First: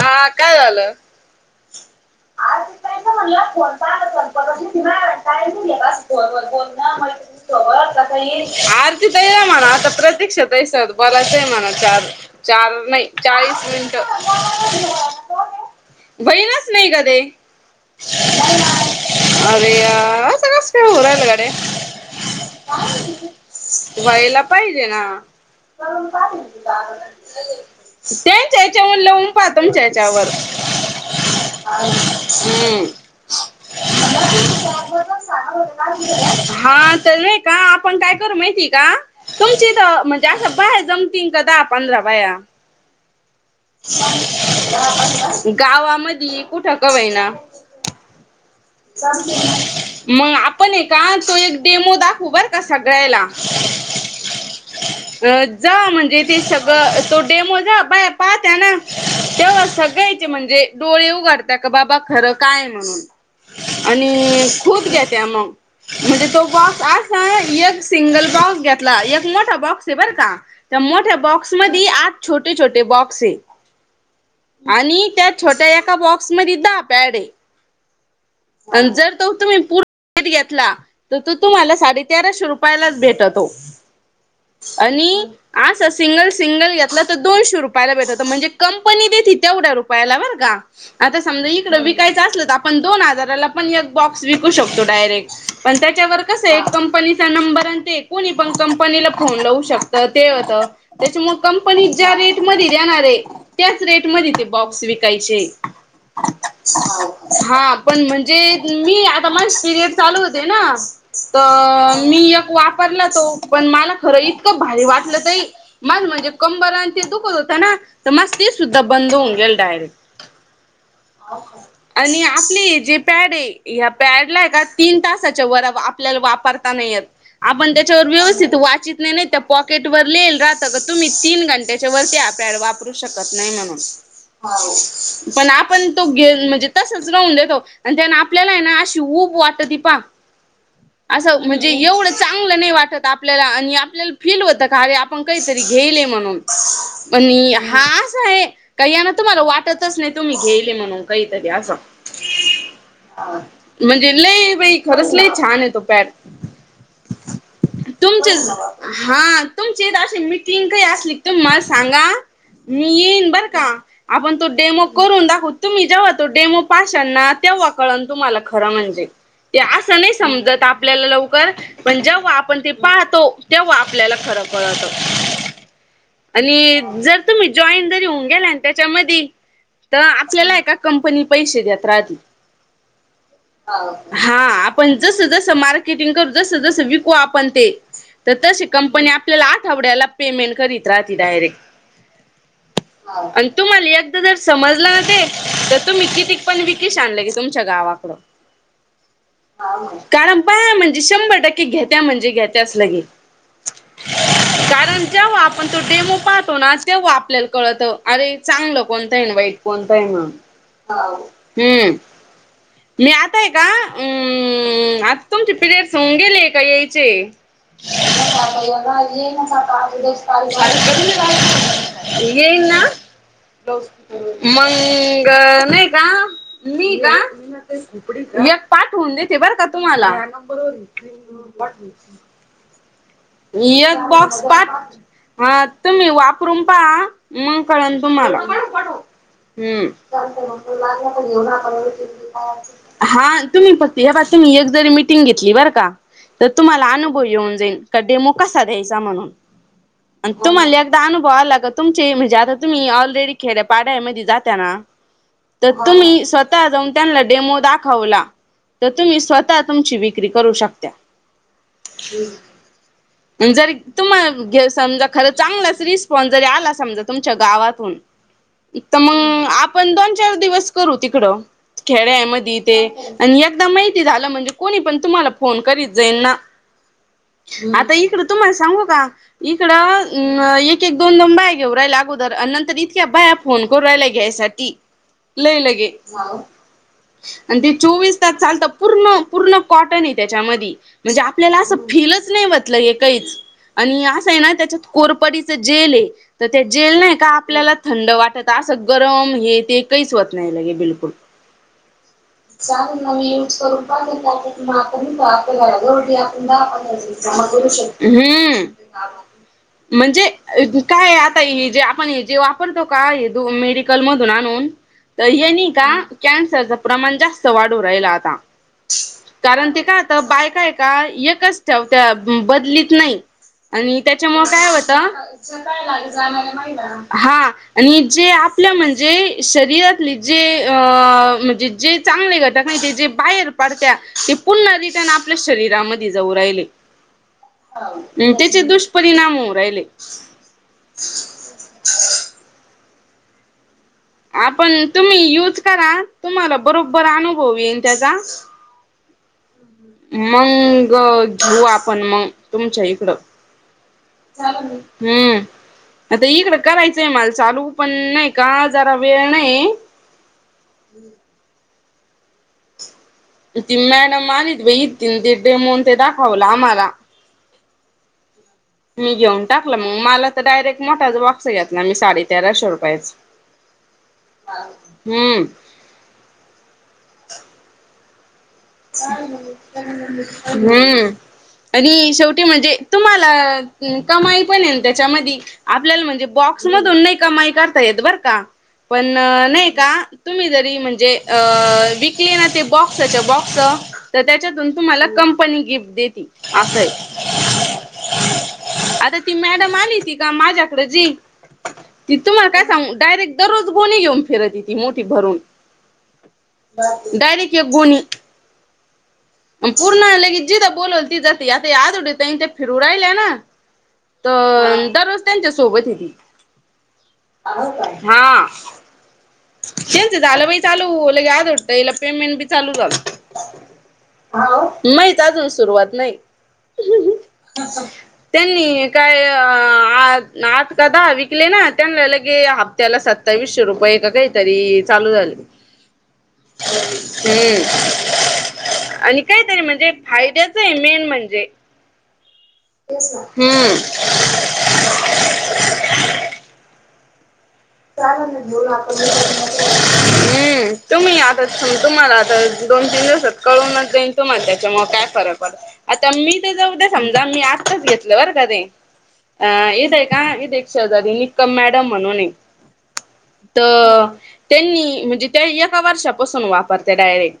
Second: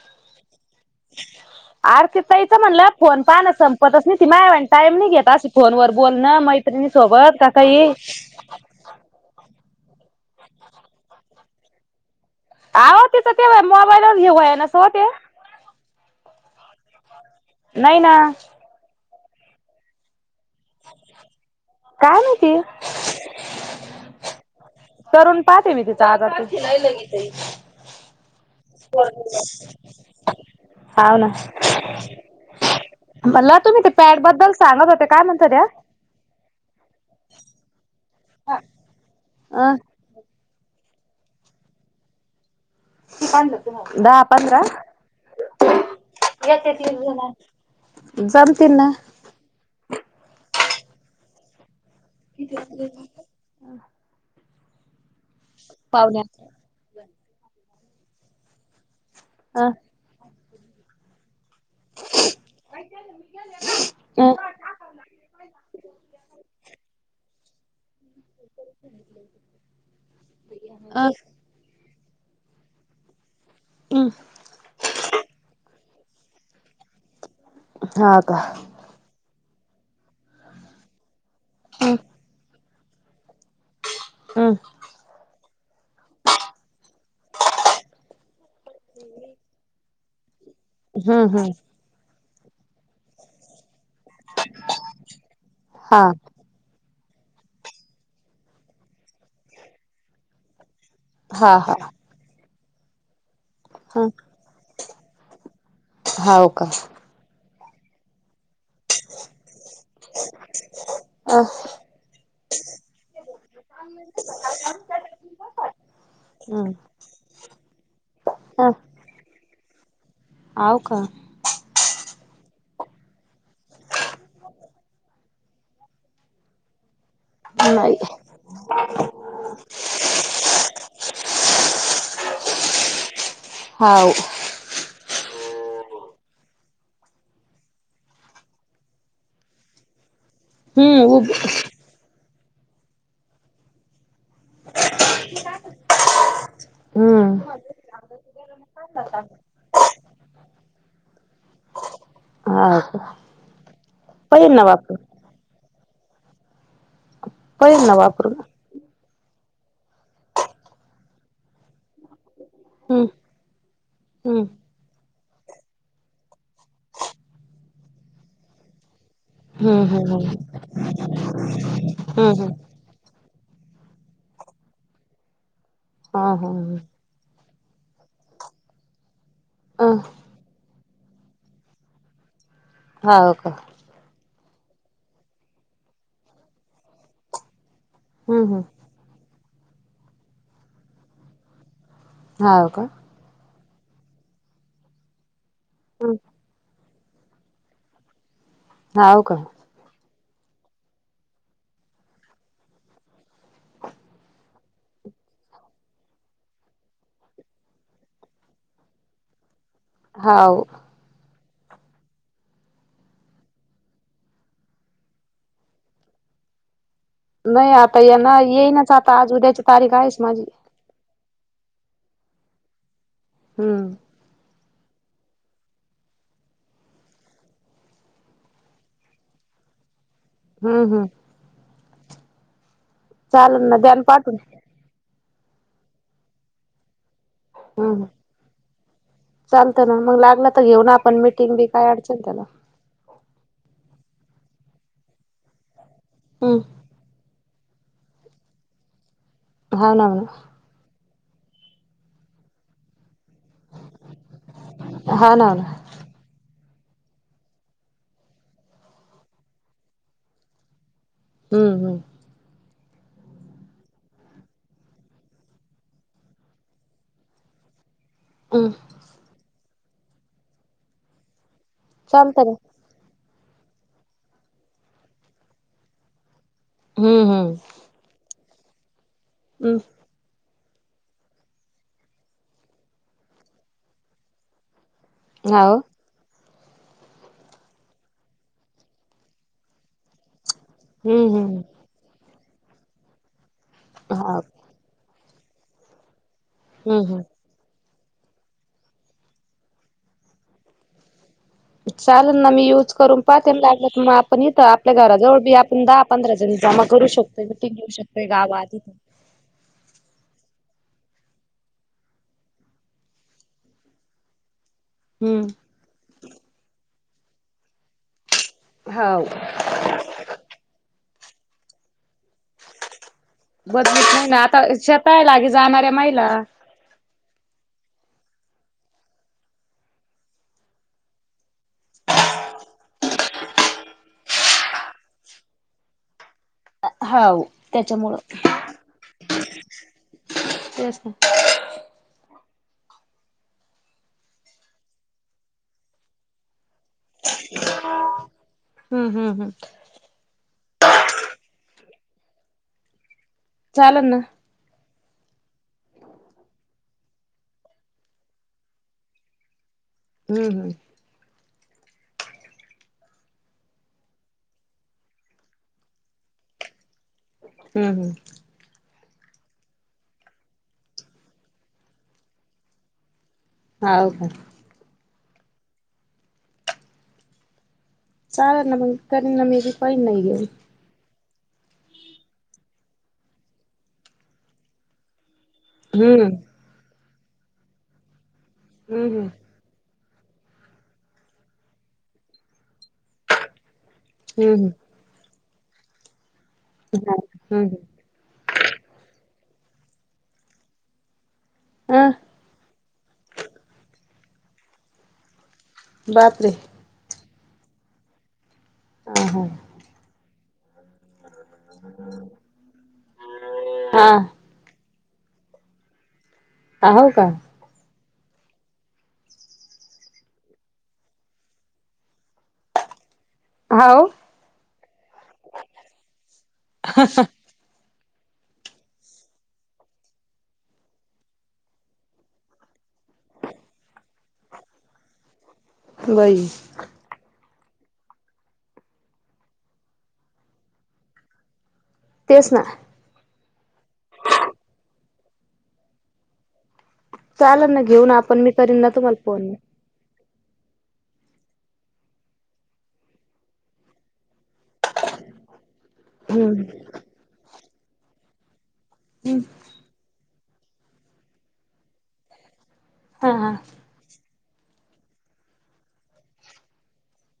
हा काय झालं? आरती ताईच आज म्हणलं उठायचं फोन म्हणलं, पाहणं फोन संपतच पहायचं, नाही ती माय टाइम नाही घेत अशी [unintelligible] फोनवर बस बोलणं फोनवर फोन. मैत्रिणी सोबत का काही कसं ईल तिथं ते म्हणा आता प्रतीक्षाताई सोबत बोलायचं आहे, म्हणा चार- चार नाही चाळीस मिनिट. जेऊ आहे ना सवते. बहीणच नाही कधे. नाही ना. अरे यार असं कसं? काय होऊ राहिलं गड्या? काय माहिती? व्हायला पाहिजे ना. करून पाहते मी तिचा आज आता तेनच्या ह्याच्यावर लहून पाहा तेच्या हेच्यावर. हाव ना मला तुम्ही ते पॅडबद्दल सांगत होत्या काय म्हणत होत्या हा तर हे का आपण काय करू माहिती का तुमच्या अ इथ म्हणजे असं बाहेर जम येतीन का दहा-पंधरा बाया पाहिल गावामध्ये कुठं का होईना चालतील ना मग आपण आहे का तो एक डेमो दाखवू बर का सगळ्याला अ जा पावण्या म्हणजे ते सगळ तो डेमो जा बाय पाहत्या ना तेव्हा अ सगायचे म्हणजे डोळे उघडतात का बाबा खरं काय आहे म्हणून आणि अ खूप घेते मग म्हणजे तो बॉक्स अस एक सिंगल बॉक्स घेतला एक मोठा बॉक्स आहे बर का अ मोठे बॉक्स मध्ये आत छोटे छोटे बॉक्स आहे हम्म आणि त्या छोट्या एका बॉक्स मध्ये दहा पॅड आहे हा का आणि जर तो तुम्ही पूर्णत घेतला तर तो तुम्हाला हम् साडे तेराशे रुपये यलाच भेटतो हं आणि अस सिंगल सिंगल घेतला तर दोनशे रुपयाला भेटतो म्हणजे कंपनी देती तेवढ्या रुपयाला बर का आता हम्म समजा हम्म इकड विकायचं असल तर आपण दोन हजार हजारला पण एक बॉक्स विकू शकतो आपण डायरेक्ट पण हा त्याच्यावर कसं आहे कंपनीचा नंबर आणि ते कोणी पण कंपनीला फोन लावू शकत ते होतं त्याच्यामुळे हा हा कंपनी ज्या रेट मध्ये देणार आहे त्याच ह रेट मध्ये ते बॉक्स विकायचे हाव का हा पण म्हणजे मी आता मा पिरियड चालू होते ना अ तर मी एक वापरला तो पण मला खरं इतकं भारी वाटलं तही माझं म्हणजे कंबर न ते दुखत होत ना तर माझं ते सुद्धा बंद होऊन गेल डायरेक्ट हाव का आणि आपली जे पॅड आहे या पॅड ला आहे का तीन तासाच्या वर आपल्याला वापरता नाही येत आपण नाही त्याच्यावर व्यवस्थित वाचित नाही नाही त्या पॉकेट वर लिहिलेलं राहत का तीन घंट्याच्या वरती आपल्याला वा करू शकत नाही म्हणून हाव पण आपण तो घे म्हणजे तसच राहून देतो आणि त्यांना आपल्याला आहे ना अशी ऊब वाटती पा हम्म उब असं म्हणजे एवढं चांगलं नाही वाटत आपल्याला आणि आपल्याला काहीतरी फील होत का अरे आपण काहीतरी घेईल म्हणून पण हम्म हा अस आहे का यान तुम्हाला वाटत नाही तुम्ही घेयेले म्हणून काहीतरी असं हा का म्हणजे पडेल लई ना बाई वापरून खरंच लय छान आहे तो पॅड पडेल ना तुमचे वापरून हा तुमची अ मिटिंग काही असली तुम्ही मला सांगा मी हम्म येईन बर का आपण हम्म तो डेमो करून दाखव तुम्ही जेव्हा तो डेमो पाशांन ना, तेव्हा कळण तुम्हाला खरं म्हणजे. ते हम्म अस नाही हम्म समजत आपल्याला लवकर पण हम्म जेव्हा हम्म आपण ते पाहतो तेव्हा आपल्याला खरं कळत हम्म हा हा आणि हा जर तुम्ही जॉईन जरी होऊन गेला ना त्याच्याधी अ तर आपल्याला हाय का कंपनी पैसे देत राहती हाव का हा आपण जस जस मार्केटिंग करू, जसं जसं विकू आपण ते तर हम्म हम्म तशी कंपनी आपल्याला आठवड्याला पेमेंट करीत राहती डायरेक्ट हाव का आणि तुम्हाला एकदा जर समजला ना ते तर तुम्ही हम्म कीतिक पण विकी शान लगे तुमच्या गावाकड. हाव का कारण पाया म्हणजे शंभर टक्के घेत्या म्हणजे घेत्याच लगे. [inaudible] कारण जेव्हा आपण तो डेमो पाहतो ना तेव्हा आपल्याला कळतं अरे चांगलं कोणतं आणि वाईट कोणताये ना हाव हाव हू मी आता ये का आता तुमचे पिरियडस येऊन गेले का यायचे नाही [unintelligible] आता येणार येईनच आता आज उद्याची तारीख आहेच माझी हम्म [unintelligible] मंग नाही का मी का मी एक पाठवून देते बरं का तुम्हाला हम्म हम्म चालेल ना एक द्यान पाठवून बॉक्स पाठ हा तुम्ही वापरून पहा. मग कळण हम्म तुम्हाला. हू चालतं ना मग चालत लागलं म तर परत घेऊ ना लागलं आपण तर घेऊ ना मीटिंग बी काय अडचण त्याला आपण [unintelligible] हा तुम्ही फक्त ह्या पासून एक जरी मिटिंग घेतली बरं का. तर हम्म तुम्हाला अनुभव येऊन जाईल का डेमो कसा द्यायचा म्हणून हाव ना म्हणा आणि तुम्हाला एक अनुभव आला का तुमच्याही म्हणजे आता तुम्ही ऑलरेडी खेळ पाड्यामध्ये जात्या ना हा ना ना तर तुम्ही स्वतः जाऊन त्यांला डेमो दाखवला तर तुम्ही स्वतः तुमची विक्री करू शकत्या. हू हू हू जरी तुम्हाला समजा खरं चांगलाच रिस्पॉन्स जरी आला समजा तुमच्या गावातून हू तर मग आपण दोन चार दिवस करू तिकडं खेड्या चालत ना मधी ते आणि एकदा माहिती झालं म्हणजे कोणी पण तुम्हाला फोन करीत जाईल ना. हम्म हम्म आता इकडं तुम्हाला सांगू का हम्म इकडं. अ एक एक दोन दोन बाया घेऊ राहिल्या अगोदर आणि नंतर इतक्या बाया फोन करू रायल्या घ्यायसाठी. [inaudible] लई लगे आणि ते चोवीस तास चालत पूर्ण पूर्ण कॉटनये त्याच्यामधी म्हणजे हम्म आपल्याला हम्म असं फीलच नाही होत काहीच आणि असं हा आहे ना त्याच्यात कोरपडीच जेलये तर ते जेल हम्म नाही का हम्म आपल्याला थंड वाटत असं गरम हे ते काहीच होत नाही लगे बिलकुल. चाल मी यूज करून पाहते ना लागल तर आपण इथ आपल्या घराजवळ बी आपल्याला आपण दहा घरटी पंधरा आपण जणी करू जमा करू घेऊ शकतो शकतोय हम्म गावात म्हणजे काय आता हे जे आपण हे जे वापरतो का हे द मेडिकल मधून आणून तर याने हम्म का कॅन्सरच प्रमाण जास्त वाढू राहिला आता हाव कारण ते का तर बायक आहे का एकच त्या बदलीत नाही आणि बदलत नाही ना त्याच्यामुळं आता काय होत शेता लागे जाणाऱ्या महिला हा आणि जे आपल्या म्हणजे शरीरातले जे अ म्हणजे जे चांगले घटक करतात ते जे बाहेर पडत्या ते पुन्हा रिटर्न आपल्या शरीरामध्ये जाऊ राहिले. हाव त्याचे दुष्परिणाम होऊन राहिले. तेच ना आपण तुम्ही युज करा तुम्हाला बरोबर अनुभव येईल त्याचा. हम्म हम्म हम्म. मग घेऊ आपण मग तुमच्या इकडं. चाललं ना. हम्म आता इकडं करायचंय मला चालू पण नाही का जरा वेळ नाही. हम्म हम्म ती मॅडम आणि एक बाई तीन डेमो ते दाखवला आम्हाला. हम्म हम्म. मी घेऊन टाकलं मग तर डायरेक्ट मोठाचा बॉक्स घेतला मी साडे तेराशे रुपयाचा. हो का. हम्म. चालल ना मग करीन ना मी बी पाहीन ना हे घेऊन हम्म. आणि शेवटी म्हणजे तुम्हाला कमाई पण आहे त्याच्यामध्ये. आपल्याला म्हणजे हम्म बॉक्समधून नाही कमाई करता येत बरं का पण हम्म हम्म नाही का तुम्ही जरी म्हणजे अ विकली ना ते बॉक्साच्या बॉक्स तर हम्म त्याच्यातून हम्म तुम्हाला कंपनी गिफ्ट देेती असंय. हा हम्म आता ती मॅडम आली ती का माझ्याकडे जी अ ती तुम्हाला काय सांगू डायरेक्ट दररोज गोणी घेऊन फिरतयती मोठी भरून. बापरे. डायरेक्ट एक गोणी हम्म हम्म. पूर्ण लगे जिथ बोलल तिथं जाती आता हाडुदे ताईन ते फिरू राहिल्या ना. हा हा अ दररोज त्यांच्या सोबत हे ती. आ हो का? हा त्याचं झालं बाई चालू लगेच हाडुदे ताईंना पेमेंट बी चालू झालं. हाव माझी तर अजून सुरुवात नाही. त्यांनी काय अ आठ का दहा विकले ना त्यांना लगे हाफ त्याला सत्तावीसशे रुपये का काहीतरी चालू झाले. बाई आणि काही तरी म्हणजे फायद्याच आहे मेन म्हणजे. तेच ना हम्म चाललं ना घेऊन आपण मी करीन ना तुम्हाला फोन. हम्म तुम्ही आता तुम्हाला आता दोन तीन दिवसात कळूनच जाईल तुम्हाला त्याच्यामूळ काय फरक पडत आता मी हम्म तेजा उद्या समजा मी आताच घेतलं बर का ते अ इथं का इथं एक शेजारी निकम मॅडम म्हणून आहे. हा हा त त्यांनी म्हणजे त्या एका वर्षापासून वापरता डायरेक्ट.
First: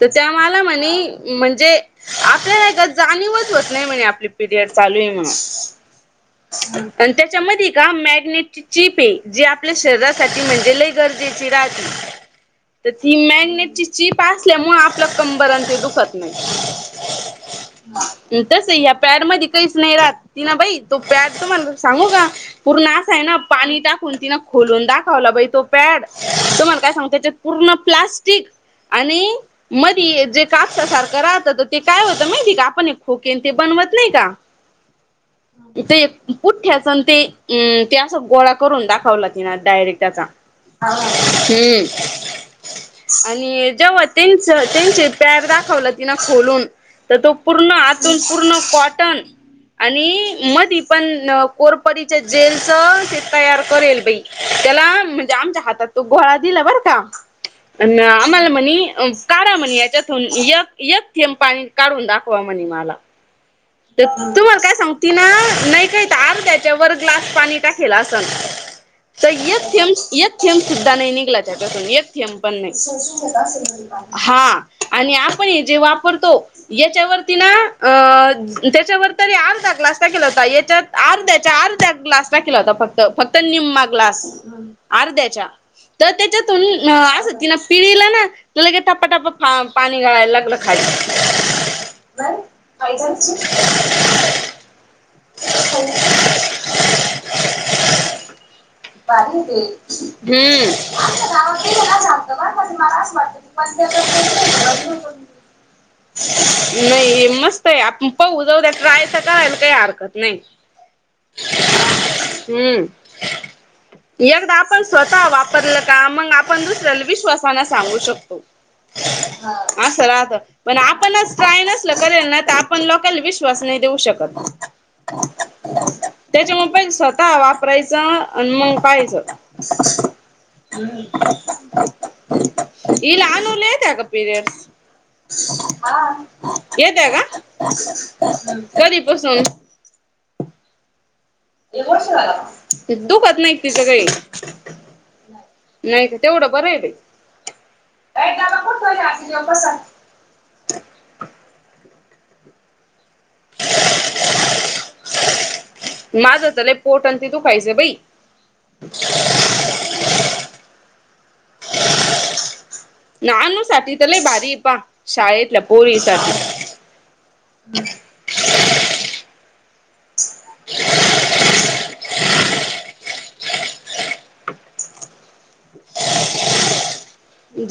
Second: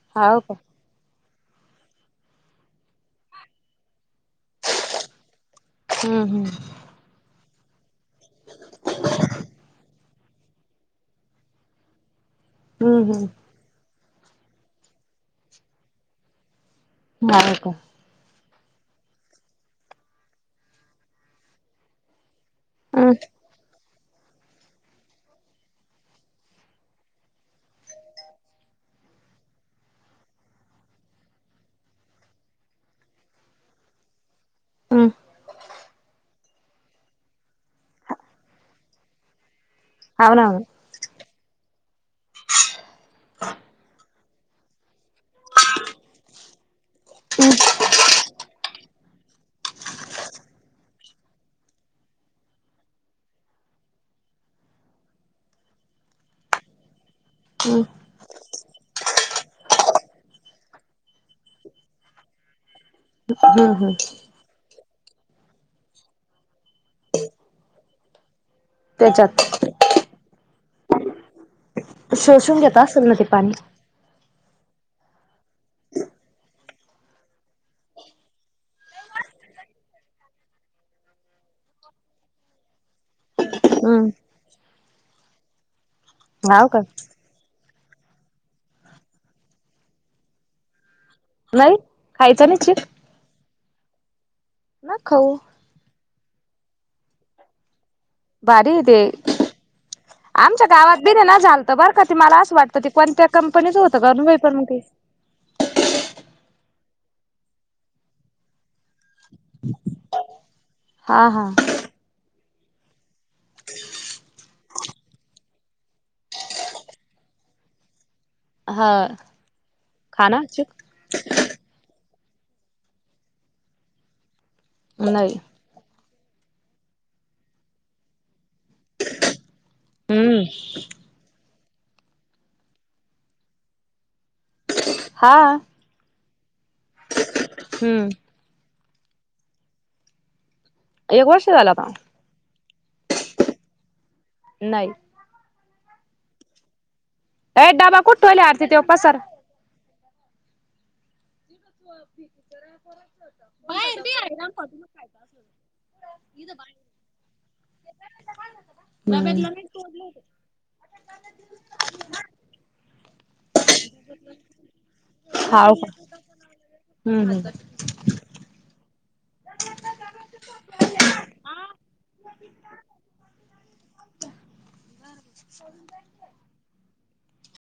त त्या हाव का मला म्हणे म्हणजे आपल्यालाये का जाणीवच होत नाही म्हणे आपली पिरियड चालूये म्हणून. हम्म हम्म. अन् त्याच्यामध्ये का मॅग्नेटची चिपये जे आपल्या श शरीरासाठी म्हणजे लई गरजेची राहती त हम्म हम्म ती हम्म मॅग्नेट ची चीप असल्यामुळे आपल कंबर आणि ते दुखत नाही. हा का? अन् तसही ह्या पॅड मध्ये काहीच नाही राहत तेना बाई तो पॅड तुम्हाला सांगू का पूर्ण हम्म असाय ना पाणी टाक कुन तिनं खोलून दाखवला तो पॅड तुम्हाला काय सांग त्याच्यात पूर्ण प्लास्टिक. आणि मधी जे कापसा सारखं राहतं ते काय होतं माहिती का आपण एक खोकेन ते बनवत नाही का? हम्म ते पुठठ्याच आणि ते अ ते असा गोळा करून दाखवला तिन डायरेक्ट त्याचा. हाव ना हाव ना हम्म आणि जेव्हा त्यांच त्यांचे पॅड दाखवला तिने खोलून तर तो पूर्ण आतून पूर्ण कॉटन. आणि मधी पण कोरपरीच्या जेलचं ते तयार करेल बाई त्याला म्हणजे आमच्या हातात तो गोळा दिला बर का. हम्म अन् आम्हाला म्हणी अ काढा म्हणे याच्यातून य एक थेंब पाणी काढून दाखवा म्हणे मला. हम्म. हम्म ते तुम्हाला काय सांगु तिन्ह नाही काहीत आर त्याच्यावर ग्लास पाणी टाकेल असल. त त्याच्यात एक थेंब एक थेंब सुद्धा नाही निघला. त्याच्यातून एक थेंब पण शोषून घेत असेल ना ते पाणी नाही. हा आणि आपण हे जे वापरतो याच्यावरती ना अ त्याच्यावर तरी अर्धा ग्लास टाकीला होता याच्यात अर्ध्याच्या अर्ध्या ग्लास टाकीला होता फक त फक्त निम्मा ग्लास हम्म अर्ध्याच्या. तर हाव का त्याच्यातून असं तिन पिळीला ना लगे टपा टपा पाणी गाळायला लागलं. खाली. नाही खायचा छी. [inaudible] ना खाऊ. [inaudible] भारी ते आमच्या गावात बी ना झालतं बरं का ते हम्म. मला असं वाटतं ते कोणत्या कंपनीच होतं का बाई पण मग ते [inaudible] नाही मस्त आहे आपण पाहू जाऊ त्या ट्राय तर करायला काही हरकत नाही हा हा हम्म. एकदा आपण स्वतः वापरलं का मग आपण दुसऱ्या विश्वासान सांगू शकतो. हा असं राहत खाना पण चूक आपणच ट्राय नस करेल ना तर आपण लोकांले विश्वास नाही देऊ शकत. नाही त्याच्यामूळ पहिलं स्वतः वापरायचं आणि मंग पहायचं. हम्म हम्. हिला [unintelligible] नाही का पिरियडस? हा. येतय का हम्म कधीपसून? एक वर्ष. झाला आता एक वर्ष झालं. दुखत नाही तिच काही? नाही. नाही का तेवढं बरंय बाई. अय डबा कुठं ठेवलय आरती त्यो पसारा. [unintelligible] [inaudible] माझ तर लई पोट अन ते दुखायचं बाई. [unintelligible] अनु साठी तरं लय भारी पहा शाळेतल्या पोरी साठी. हम्. [inaudible] [inaudible] झा